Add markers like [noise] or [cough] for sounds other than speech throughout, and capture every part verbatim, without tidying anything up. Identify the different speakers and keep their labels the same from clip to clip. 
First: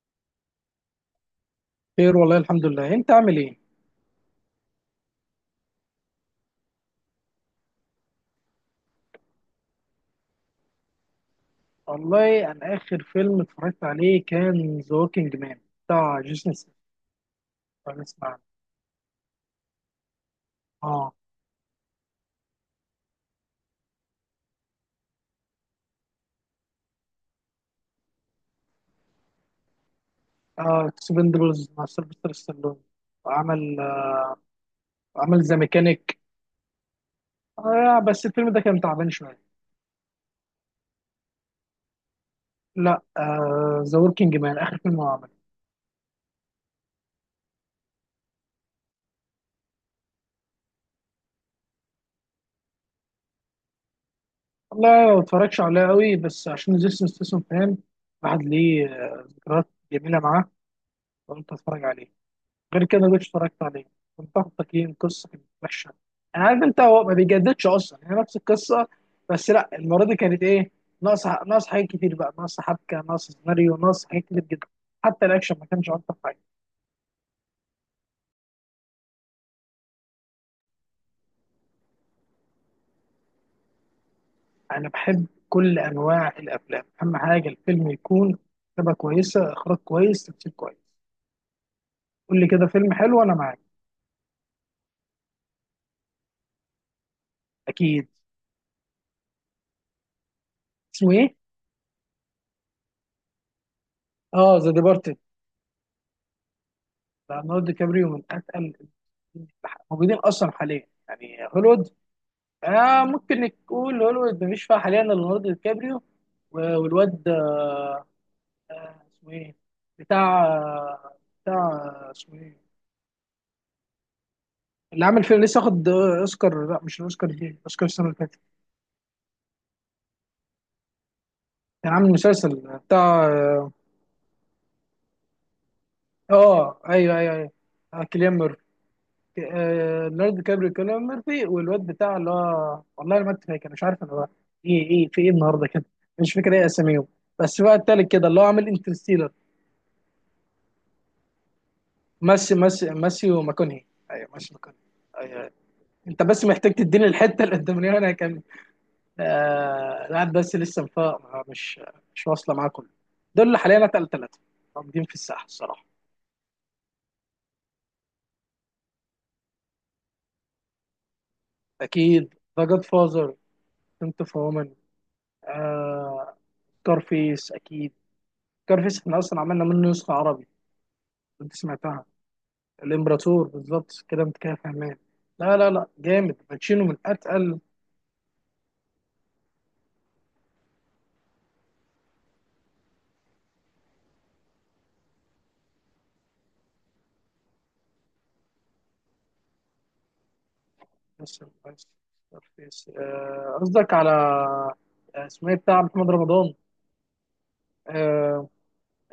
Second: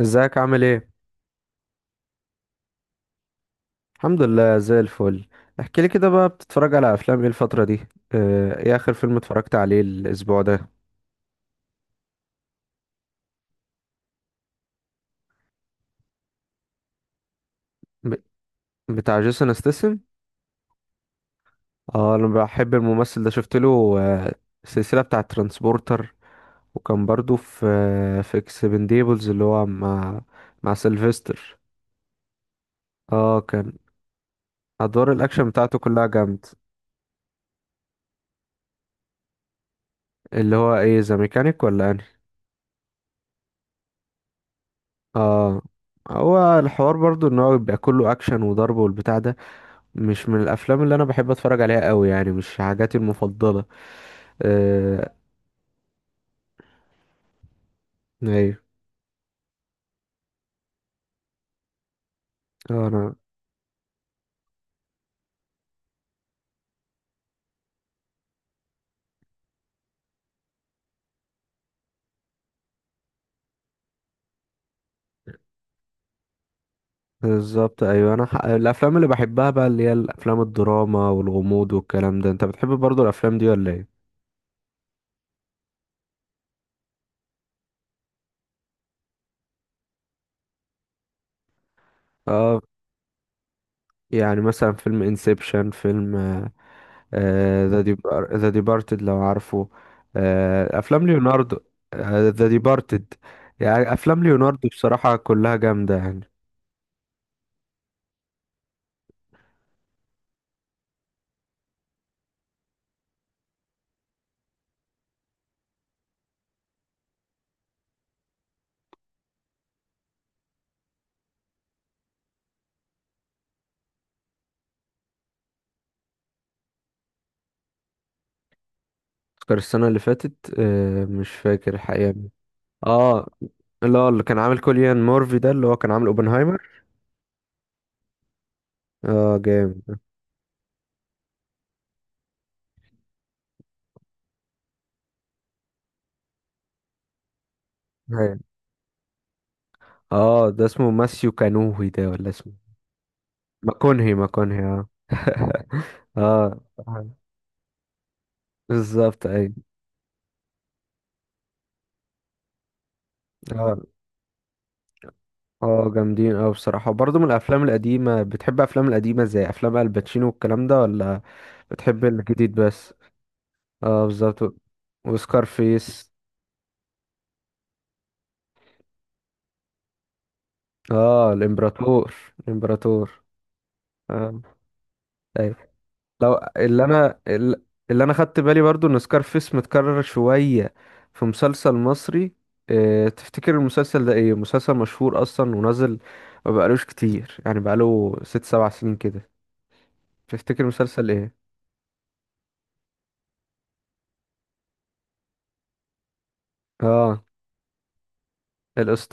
Speaker 1: ازيك؟ عامل ايه؟
Speaker 2: خير والله الحمد لله، انت عامل ايه؟
Speaker 1: الحمد لله زي الفل. احكي لي كده بقى، بتتفرج على افلام ايه الفتره دي؟ اه، ايه اخر فيلم اتفرجت عليه الاسبوع ده؟
Speaker 2: والله انا اخر فيلم اتفرجت عليه كان ذا ووكينج مان، بتاع جيسون ستاثام.
Speaker 1: ب...
Speaker 2: اسمع عنه.
Speaker 1: بتاع جيسون استسم.
Speaker 2: اه
Speaker 1: اه، انا بحب الممثل ده. شفت له اه، السلسله بتاع ترانسبورتر. وكان برضو في اه، في اكسبنديبلز اللي هو مع مع
Speaker 2: اه
Speaker 1: سيلفستر.
Speaker 2: اكسبندبلز مع سيلفستر ستالون
Speaker 1: اه، كان
Speaker 2: وعمل آه
Speaker 1: ادوار
Speaker 2: عمل
Speaker 1: الاكشن
Speaker 2: ذا
Speaker 1: بتاعته كلها
Speaker 2: ميكانيك.
Speaker 1: جامد.
Speaker 2: آه بس الفيلم ده كان تعبان شويه.
Speaker 1: اللي هو ايه، ذا ميكانيك ولا انهي؟
Speaker 2: لا، ذا ووكينج مان اخر فيلم هو عمله.
Speaker 1: اه، هو الحوار برضو ان هو بيبقى كله اكشن وضرب والبتاع ده مش من الافلام اللي انا بحب اتفرج عليها قوي، يعني مش حاجاتي المفضله. آه،
Speaker 2: والله ما اتفرجش عليه قوي، بس عشان جيسون ستاثام فاهم. واحد
Speaker 1: ايوه.
Speaker 2: ليه آه، ذكريات جميله معاه، قلت اتفرج عليه. غير
Speaker 1: آه،
Speaker 2: كده
Speaker 1: انا
Speaker 2: مش اتفرجت عليه. كنت واخد تقييم، قصه كانت وحشه. انا عارف انت، هو ما بيجددش اصلا، يعني هي نفس القصه، بس لا المره دي كانت ايه، ناقص ناقص حاجات كتير بقى، ناقص حبكه، ناقص سيناريو، ناقص حاجات كتير جدا. حتى الاكشن ما كانش اكتر حاجه.
Speaker 1: بالظبط. ايوه، انا ح... الافلام اللي بحبها بقى اللي هي الافلام الدراما والغموض والكلام ده. انت بتحب برضو الافلام دي ولا ايه؟
Speaker 2: انا بحب كل انواع الافلام، اهم حاجه الفيلم يكون كتابه كويسه، اخراج كويس، تمثيل كويس. قول لي
Speaker 1: اه،
Speaker 2: كده فيلم حلو انا معاك.
Speaker 1: يعني مثلا فيلم انسبشن، فيلم ذا
Speaker 2: اكيد.
Speaker 1: ديبار ذا ديبارتد لو عارفه. آه، افلام
Speaker 2: اسمه ايه؟
Speaker 1: ليوناردو. ذا ديبارتد. يعني افلام
Speaker 2: اه،
Speaker 1: ليوناردو
Speaker 2: ذا
Speaker 1: بصراحه
Speaker 2: ديبارتد.
Speaker 1: كلها جامده يعني.
Speaker 2: ليوناردو دي كابريو من اتقل الموجودين اصلا حاليا، يعني هوليوود. آه، ممكن نقول هوليوود مفيش فيها حاليا إلا ليوناردو دي كابريو. و- والواد آه، اسمه ايه، بتاع آه، بتاع آه، اسمه ايه، اللي عامل فيلم لسه واخد آه، اوسكار. لا مش الاوسكار دي، اوسكار السنه اللي فاتت.
Speaker 1: اوسكار السنه اللي فاتت، آه، مش فاكر
Speaker 2: كان عامل
Speaker 1: الحقيقه.
Speaker 2: مسلسل بتاع
Speaker 1: اه،
Speaker 2: اه
Speaker 1: لا، اللي كان عامل كوليان مورفي ده اللي هو كان عامل اوبنهايمر.
Speaker 2: آه، ايوه ايوه ايوه. آه، كيليان ميرفي.
Speaker 1: اه، جامد.
Speaker 2: آه، ليوناردو دي كابريو، كيليان ميرفي، والواد بتاع اللي هو، والله انا ما كنت فاكر، مش عارف انا بقى. ايه ايه في ايه النهارده كده، مش فاكر ايه اساميهم. بس بقى التالت كده
Speaker 1: أيوة.
Speaker 2: اللي هو عامل انترستيلر.
Speaker 1: اه، ده اسمه ماسيو كانوهي ده ولا
Speaker 2: ماسي
Speaker 1: اسمه
Speaker 2: ماسي ماسيو ماكونهي.
Speaker 1: ماكونهي؟
Speaker 2: ايوه ماسي
Speaker 1: ماكونهي،
Speaker 2: ماكونهي.
Speaker 1: اه.
Speaker 2: ايوه.
Speaker 1: [laughs]
Speaker 2: انت بس
Speaker 1: اه،
Speaker 2: محتاج تديني الحته القداميه وانا هكمل.
Speaker 1: بالظبط. اي،
Speaker 2: آه لا، بس لسه مفا- مش، مش واصله معاه كله. دول اللي
Speaker 1: اه،
Speaker 2: حاليا اتقل ثلاثه موجودين في الساحه الصراحه.
Speaker 1: اه، جامدين. اه، بصراحة برضه من الافلام القديمة. بتحب افلام القديمة زي افلام الباتشينو والكلام ده ولا بتحب
Speaker 2: اكيد.
Speaker 1: الجديد
Speaker 2: ذا جاد
Speaker 1: بس؟
Speaker 2: فازر،
Speaker 1: اه،
Speaker 2: بنت اوف
Speaker 1: بالظبط.
Speaker 2: وومن.
Speaker 1: وسكارفيس.
Speaker 2: آه كارفيس اكيد، كارفيس احنا اصلا عملنا منه نسخه عربي.
Speaker 1: اه،
Speaker 2: انت سمعتها؟
Speaker 1: الامبراطور. الامبراطور.
Speaker 2: الامبراطور. بالظبط كده، انت
Speaker 1: اه،
Speaker 2: كده فاهمان.
Speaker 1: أيوة.
Speaker 2: لا لا لا، جامد،
Speaker 1: لو اللي
Speaker 2: باتشينو من
Speaker 1: انا
Speaker 2: اتقل.
Speaker 1: ال- اللي انا خدت بالي برضو ان سكارفيس متكرر شوية في مسلسل مصري. اه، تفتكر المسلسل ده ايه؟ مسلسل مشهور اصلا ونزل ما بقالوش كتير، يعني بقاله ست سبع سنين كده. تفتكر مسلسل
Speaker 2: بس
Speaker 1: ايه؟
Speaker 2: بس بس- آه، قصدك على آه، اسمه ايه، بتاع محمد رمضان.
Speaker 1: اه،
Speaker 2: آه،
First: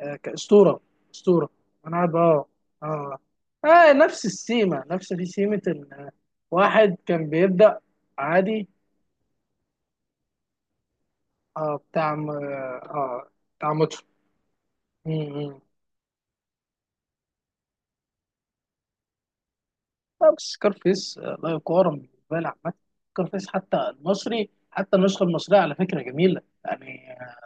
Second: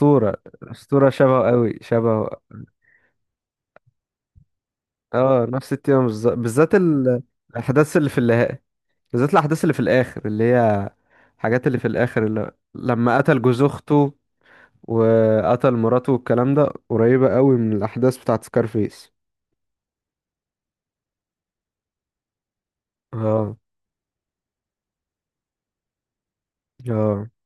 Speaker 2: آه، كأسطورة.
Speaker 1: الاسطورة شبهه
Speaker 2: أسطورة.
Speaker 1: قوي،
Speaker 2: أنا قاعد
Speaker 1: شبهه.
Speaker 2: اه. اه اه نفس السيمة، نفس دي
Speaker 1: اه،
Speaker 2: سيمة
Speaker 1: نفس التيمة،
Speaker 2: إن
Speaker 1: بالظ- بالذات
Speaker 2: واحد
Speaker 1: ال-
Speaker 2: كان بيبدأ.
Speaker 1: الاحداث اللي في النهاية،
Speaker 2: عادي.
Speaker 1: بالذات الاحداث اللي في الاخر، اللي هي الحاجات
Speaker 2: اه،
Speaker 1: اللي في
Speaker 2: بتاع
Speaker 1: الاخر،
Speaker 2: م- اه
Speaker 1: اللي لما
Speaker 2: آه،
Speaker 1: قتل جوز
Speaker 2: بتاع ماتش.
Speaker 1: اخته
Speaker 2: مم.
Speaker 1: وقتل مراته والكلام ده. قريبة قوي من الأحداث بتاعت سكارفيس.
Speaker 2: لا بس سكارفيس آه، لا يقارن بالنسبة لي عامة. سكارفيس
Speaker 1: اه،
Speaker 2: حتى المصري، حتى النسخة المصرية على فكرة جميلة، يعني
Speaker 1: اه،
Speaker 2: آه،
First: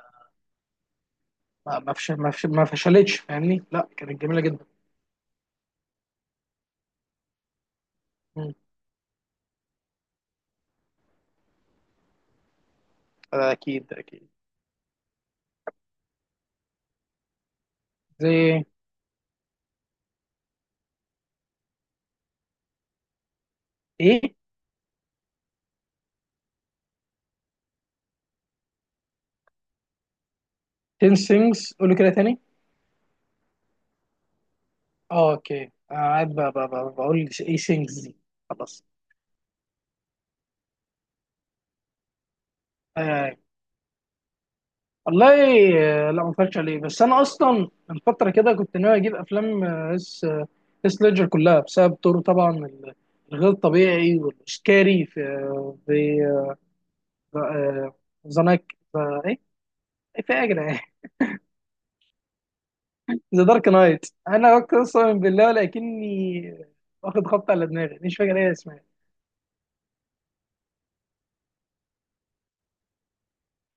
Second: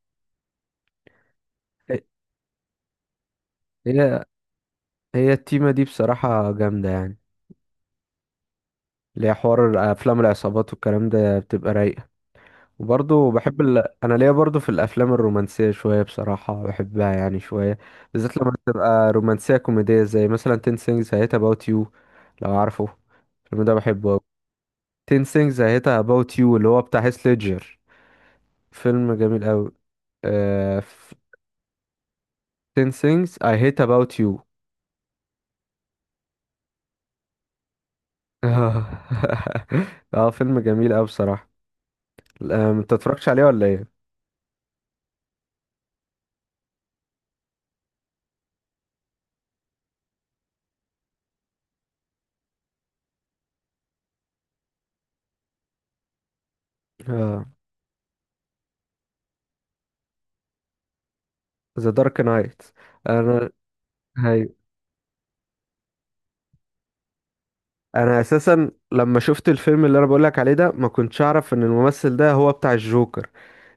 Speaker 2: ما ما فش- ما فش- ما فشلتش فاهمني، لا كانت
Speaker 1: هي
Speaker 2: جميلة جدا.
Speaker 1: هي التيمة دي بصراحة جامدة يعني. ليها حوار. أفلام العصابات والكلام ده بتبقى رايقة. وبرضه بحب ال...
Speaker 2: اكيد
Speaker 1: أنا
Speaker 2: اكيد
Speaker 1: ليا برضه في الأفلام الرومانسية شوية بصراحة، بحبها يعني شوية. بالذات لما
Speaker 2: زي
Speaker 1: تبقى رومانسية كوميدية، زي مثلا عشرة things I hate about you لو عارفه. الفيلم ده بحبه أوي.
Speaker 2: ايه
Speaker 1: عشرة things I hate about you اللي هو بتاع هيث ليدجر. فيلم جميل أوي. آه،
Speaker 2: تن things، قولوا كده تاني.
Speaker 1: عشرة things I hate about you.
Speaker 2: اه اوكي، انا قاعد ب- ب- ب- بقول ايه things دي.
Speaker 1: اه.
Speaker 2: خلاص.
Speaker 1: [laughs] آه، فيلم جميل أوي بصراحة. آه، ما تتفرجش
Speaker 2: آه.
Speaker 1: عليه ولا ايه؟
Speaker 2: والله، آه، لا ما اتفرجتش عليه. بس انا اصلا من فتره كده كنت ناوي اجيب افلام اس، اس ليدجر كلها، بسبب دوره طبعا ال- الغير طبيعي والسكاري في، في
Speaker 1: اه،
Speaker 2: ذا نايت، ايه، إيه في ايه يا جدعان،
Speaker 1: The Dark Knight.
Speaker 2: [laughs] ذا
Speaker 1: انا
Speaker 2: دارك نايت.
Speaker 1: هاي
Speaker 2: انا اقسم بالله لكني واخد خبط على دماغي، مش
Speaker 1: انا
Speaker 2: فاكر ايه
Speaker 1: اساسا
Speaker 2: اسمها.
Speaker 1: لما شفت الفيلم اللي انا بقولك عليه ده، ما كنتش اعرف ان الممثل ده هو بتاع الجوكر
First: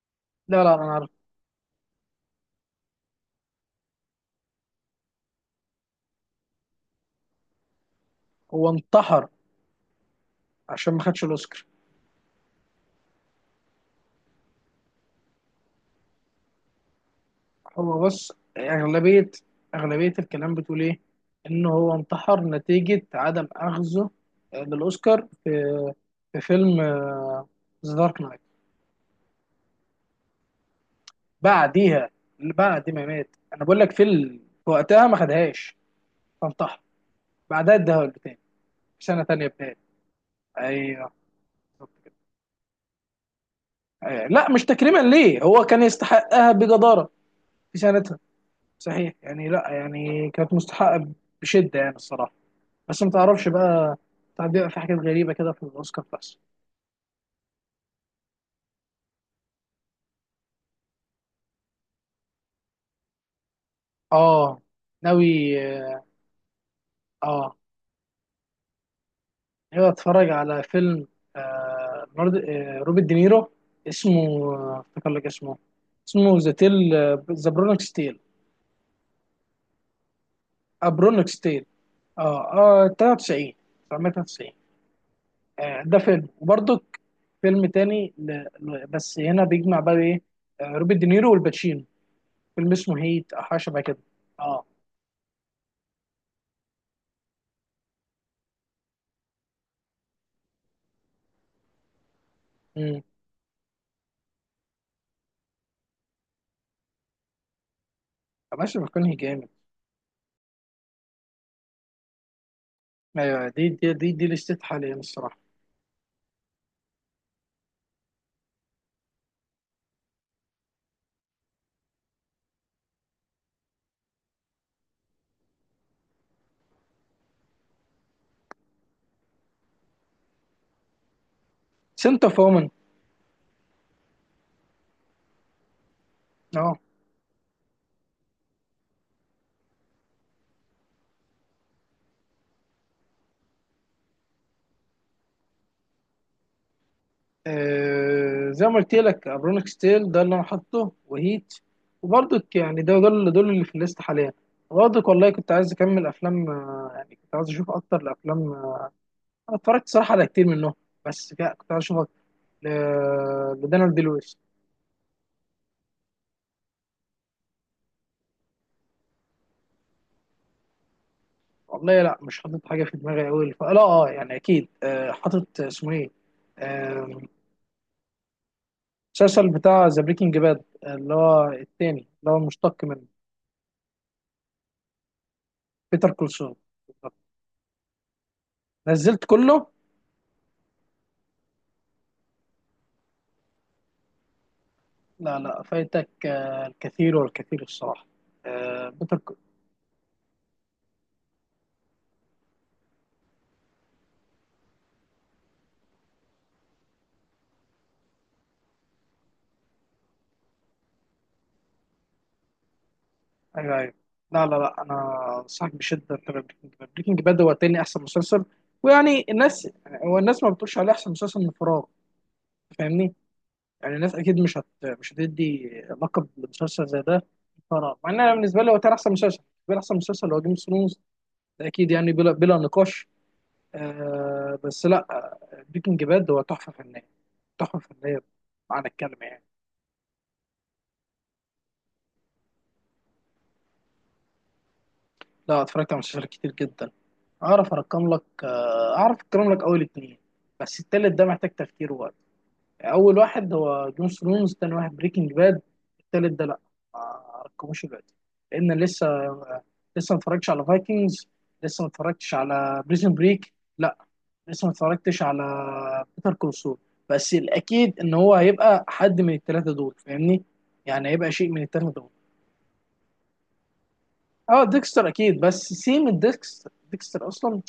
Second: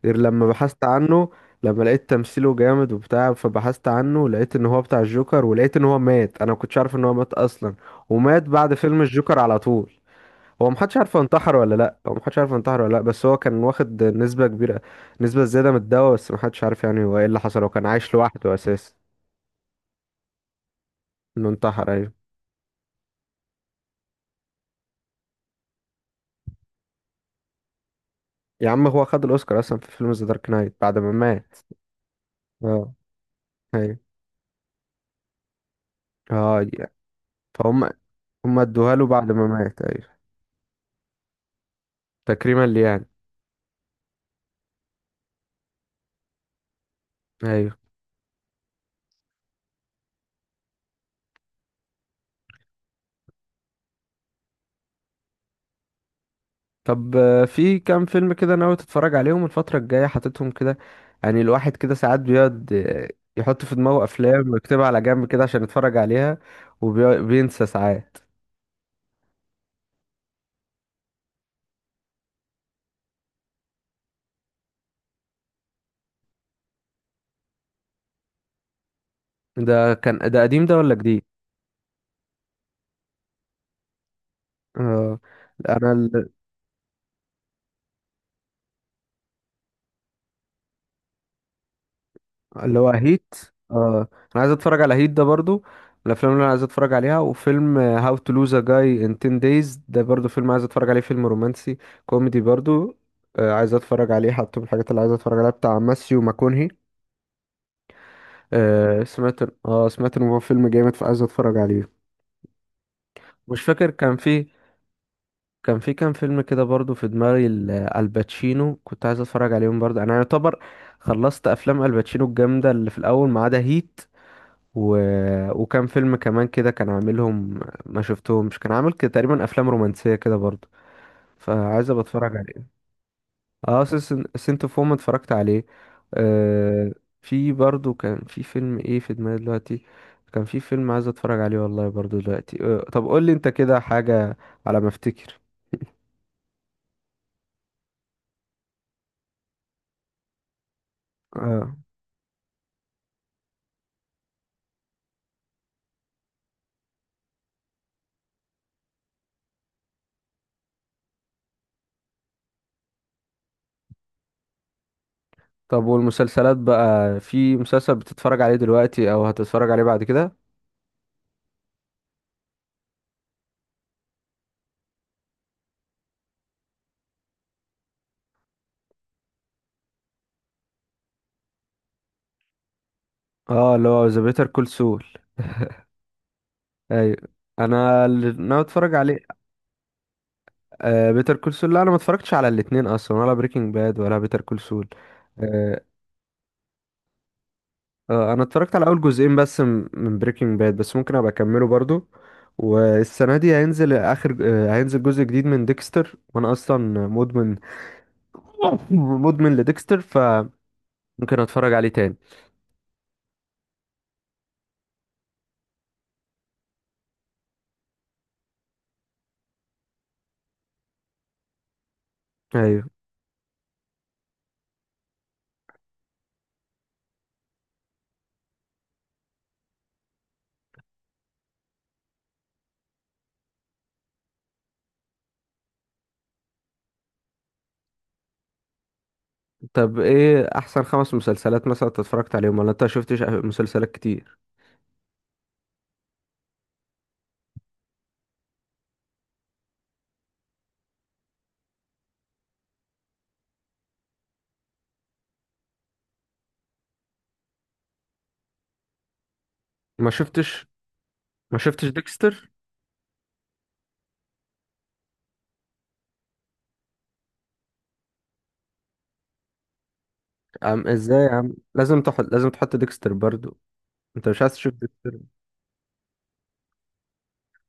Speaker 1: غير لما
Speaker 2: لا لا
Speaker 1: بحثت
Speaker 2: انا.
Speaker 1: عنه. لما لقيت تمثيله جامد وبتاع، فبحثت عنه لقيت ان هو بتاع الجوكر، ولقيت ان هو مات. انا ما كنتش عارف ان هو مات اصلا. ومات
Speaker 2: هو
Speaker 1: بعد فيلم
Speaker 2: انتحر
Speaker 1: الجوكر على طول. هو
Speaker 2: عشان
Speaker 1: محدش
Speaker 2: ما
Speaker 1: عارف هو
Speaker 2: خدش
Speaker 1: انتحر
Speaker 2: الاوسكار.
Speaker 1: ولا لا، هو محدش عارف هو انتحر ولا لا، بس هو كان واخد نسبة كبيرة، نسبة زيادة من الدواء، بس محدش عارف يعني هو ايه اللي حصل. هو كان
Speaker 2: هو
Speaker 1: عايش
Speaker 2: بص،
Speaker 1: لوحده اساسا.
Speaker 2: اغلبيه اغلبيه الكلام بتقول ايه،
Speaker 1: انه
Speaker 2: ان
Speaker 1: انتحر،
Speaker 2: هو
Speaker 1: ايوه.
Speaker 2: انتحر نتيجه عدم اخذه آه، للاوسكار في، في فيلم ذا دارك نايت.
Speaker 1: يا عم، هو خد الاوسكار اصلا في فيلم ذا دارك نايت بعد ما مات.
Speaker 2: بعديها، بعد
Speaker 1: اه،
Speaker 2: ما مات، انا بقول لك
Speaker 1: ايوه.
Speaker 2: في ال- في وقتها ما خدهاش،
Speaker 1: اه
Speaker 2: فانتحر.
Speaker 1: يعني.
Speaker 2: بعدها
Speaker 1: فهم.
Speaker 2: اداها له تاني
Speaker 1: هم ادوها
Speaker 2: في
Speaker 1: له
Speaker 2: سنه
Speaker 1: بعد ما
Speaker 2: تانيه بتاعي،
Speaker 1: مات، ايوه.
Speaker 2: ايوه بالظبط كده.
Speaker 1: تكريما ليه يعني؟
Speaker 2: أيوة. لا مش تكريما ليه، هو كان يستحقها بجداره
Speaker 1: ايوه.
Speaker 2: في سنتها. صحيح، يعني لا يعني كانت مستحقه بشده يعني الصراحه. بس ما تعرفش بقى، ساعات بيبقى في حاجات غريبة كده في الأوسكار بس.
Speaker 1: طب، آه، في كام فيلم كده ناوي تتفرج عليهم الفترة الجاية، حاططهم كده؟ يعني الواحد كده ساعات بيقعد، آه، يحط في دماغه أفلام
Speaker 2: اه
Speaker 1: ويكتبها على جنب
Speaker 2: ناوي.
Speaker 1: كده عشان يتفرج عليها.
Speaker 2: اه
Speaker 1: وبينسى ساعات.
Speaker 2: ناوي اتفرج على فيلم، آه نورد... آه روبرت دينيرو، اسمه آه، افتكر لك اسمه، اسمه ذا تيل، ذا برونكس تيل.
Speaker 1: ده كان، ده قديم ده ولا جديد؟
Speaker 2: برونكس تيل. اه. اه ثلاثه وتسعين، الف وتسعمية وتلاته وتسعين.
Speaker 1: آه،
Speaker 2: آه
Speaker 1: أنا
Speaker 2: ده فيلم
Speaker 1: ال-
Speaker 2: وبرضك فيلم تاني ل... ل- بس هنا بيجمع بقى ايه، آه روبرت دينيرو والباتشينو، فيلم
Speaker 1: اللي هو
Speaker 2: اسمه هيت
Speaker 1: هيت.
Speaker 2: او حاجه شبه
Speaker 1: آه،
Speaker 2: كده.
Speaker 1: أنا عايز
Speaker 2: اه.
Speaker 1: أتفرج على هيت ده برضو، من الأفلام اللي أنا عايز أتفرج عليها. وفيلم هاو تو لوز أ جاي إن عشرة دايز ده برضو فيلم عايز أتفرج عليه، فيلم رومانسي كوميدي برضو.
Speaker 2: امم.
Speaker 1: آه، عايز أتفرج عليه، حاطه من الحاجات اللي عايز أتفرج عليها، بتاع ماسيو ماكونهي.
Speaker 2: ماشي،
Speaker 1: آه
Speaker 2: بيكون
Speaker 1: سمعت
Speaker 2: جامد.
Speaker 1: اه سمعت ان هو فيلم جامد، فعايز اتفرج عليه.
Speaker 2: ايوه،
Speaker 1: مش
Speaker 2: دي
Speaker 1: فاكر،
Speaker 2: دي دي,
Speaker 1: كان
Speaker 2: دي
Speaker 1: في
Speaker 2: لستة حاليا الصراحه.
Speaker 1: كان في كام فيلم كده برضو في دماغي، ال- الباتشينو، كنت عايز اتفرج عليهم برضو. انا يعتبر خلصت افلام الباتشينو الجامده اللي في الاول ما عدا هيت، و... وكان فيلم كمان كده كان عاملهم، ما شفتهمش. كان عامل كده تقريبا افلام رومانسيه كده برضو، فعايز ابقى
Speaker 2: سنتر
Speaker 1: اتفرج.
Speaker 2: فومن.
Speaker 1: اه، سنت اوف وومن اتفرجت عليه.
Speaker 2: اه.
Speaker 1: آه، في برضو كان في فيلم ايه في دماغي دلوقتي؟ كان في فيلم عايز اتفرج عليه والله برضو دلوقتي، آه طب قول لي انت كده حاجة على ما افتكر.
Speaker 2: آه، زي ما قلت لك، ابرونيك ستيل ده اللي انا حاطه، وهيت.
Speaker 1: آه،
Speaker 2: وبرضك يعني، ده دول، دول اللي في الليست حاليا. برضك والله كنت عايز اكمل افلام، آه، يعني كنت عايز اشوف اكتر الافلام، آه، انا اتفرجت صراحه على كتير منهم، بس لا، كنت عايز اشوف أكتر ل- لدانيال دي لويس.
Speaker 1: طب والمسلسلات بقى، في مسلسل بتتفرج عليه دلوقتي او هتتفرج عليه بعد كده؟
Speaker 2: والله لا، مش حاطط حاجه في دماغي قوي. لا اه، يعني اكيد آه، حاطط اسمه ايه، آه، المسلسل بتاع ذا بريكنج باد اللي هو التاني، اللي هو مشتق منه.
Speaker 1: اه، اللي هو ذا بيتر كول سول.
Speaker 2: بيتر كولسون. بالظبط.
Speaker 1: ايوه، انا اللي ناوي اتفرج عليه.
Speaker 2: نزلت كله.
Speaker 1: آه بيتر كول سول. لا، انا ما اتفرجتش على الاتنين اصلا، ولا بريكنج باد ولا بيتر كول سول.
Speaker 2: لا لا فايتك آه، الكثير والكثير الصراحه.
Speaker 1: آه، انا اتفرجت على
Speaker 2: آه،
Speaker 1: اول
Speaker 2: بيتر
Speaker 1: جزئين
Speaker 2: كول،
Speaker 1: بس م- من بريكنج باد، بس ممكن ابقى اكمله برضو. والسنه دي هينزل اخر آه، هينزل جزء جديد من ديكستر، وانا اصلا مدمن. [laughs] مدمن لديكستر، فممكن اتفرج عليه تاني.
Speaker 2: ايوه ايوه. لا لا لا، انا انصحك بشده تبقى بريكنج باد. بريكنج باد هو تاني احسن مسلسل، ويعني الناس، هو الناس ما بتقولش عليه احسن مسلسل من فراغ،
Speaker 1: ايوه.
Speaker 2: فاهمني. يعني الناس اكيد مش هت مش هتدي لقب لمسلسل زي ده فراغ. مع ان انا بالنسبه لي هو تاني احسن مسلسل. بالنسبه لي احسن مسلسل هو جيم اوف ثرونز، ده اكيد يعني بلا بلا نقاش. آه بس لا آه، بريكنج باد هو تحفه فنيه، تحفه فنيه معنى الكلمه يعني.
Speaker 1: طب، ايه احسن خمس مسلسلات مثلا انت اتفرجت عليهم؟ ولا انت شفتش مسلسلات كتير؟
Speaker 2: لا اتفرجت على مسلسلات كتير جدا. اعرف ارقم لك، آه، اعرف ارقم لك اول اتنين، بس التالت ده محتاج تفكير ووقت. اول واحد هو جون ثرونز، تاني واحد بريكنج باد، التالت ده لا ما ارقموش دلوقتي، لان لسه آه،
Speaker 1: ما
Speaker 2: لسه ما اتفرجتش على
Speaker 1: شفتش
Speaker 2: فايكنجز،
Speaker 1: ما
Speaker 2: لسه
Speaker 1: شفتش
Speaker 2: ما اتفرجتش
Speaker 1: ديكستر.
Speaker 2: على بريزن بريك، لا لسه ما اتفرجتش على بيتر كولسول. بس الاكيد ان هو هيبقى حد من الثلاثه دول فاهمني،
Speaker 1: عم،
Speaker 2: يعني
Speaker 1: ازاي يا
Speaker 2: هيبقى شيء
Speaker 1: عم؟
Speaker 2: من الثلاثه
Speaker 1: لازم
Speaker 2: دول.
Speaker 1: تحط لازم تحط ديكستر برضو. انت مش عايز
Speaker 2: اه
Speaker 1: تشوف
Speaker 2: ديكستر
Speaker 1: ديكستر؟
Speaker 2: اكيد، بس سيم ديكستر، ديكستر اصلا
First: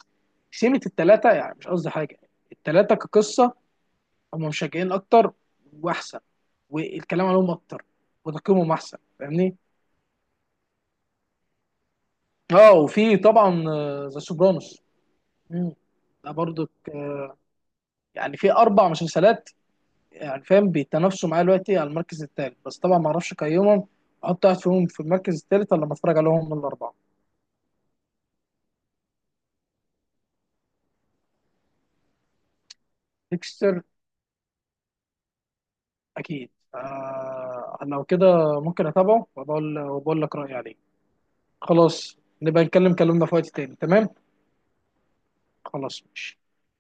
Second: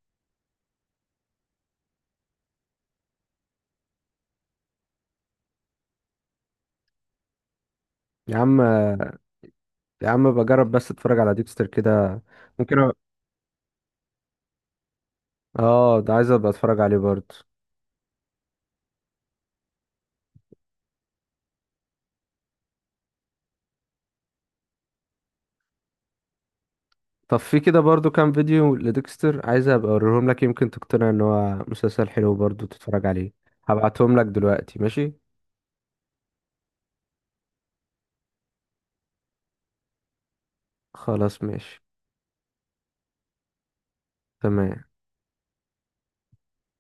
Speaker 2: سيمة الثلاثه، يعني مش قصدي حاجه، الثلاثه كقصه هم مشجعين اكتر واحسن، والكلام عليهم اكتر،
Speaker 1: يا عم،
Speaker 2: وتقييمهم احسن فاهمني.
Speaker 1: يا عم، بجرب بس اتفرج على ديكستر كده،
Speaker 2: اه
Speaker 1: ممكن.
Speaker 2: وفي طبعا ذا سوبرانوس
Speaker 1: اه، ده عايز
Speaker 2: ده
Speaker 1: ابقى
Speaker 2: برضو.
Speaker 1: اتفرج عليه برضه.
Speaker 2: يعني في اربع مسلسلات يعني فاهم بيتنافسوا معاه دلوقتي على المركز الثالث، بس طبعا ما اعرفش اقيمهم احط واحد فيهم في المركز الثالث، ولا لما اتفرج عليهم من الاربعه.
Speaker 1: طب في كده برضه كام فيديو لديكستر عايز ابقى اوريهم لك، يمكن تقتنع ان هو مسلسل حلو برضه تتفرج عليه.
Speaker 2: ديكستر
Speaker 1: هبعتهم لك دلوقتي، ماشي؟
Speaker 2: اكيد. آه لو كده ممكن اتابعه وبقول، وبقول لك رايي عليه.
Speaker 1: خلاص، ماشي.
Speaker 2: خلاص، نبقى نتكلم كلامنا في وقت تاني. تمام.
Speaker 1: تمام.
Speaker 2: خلاص ماشي.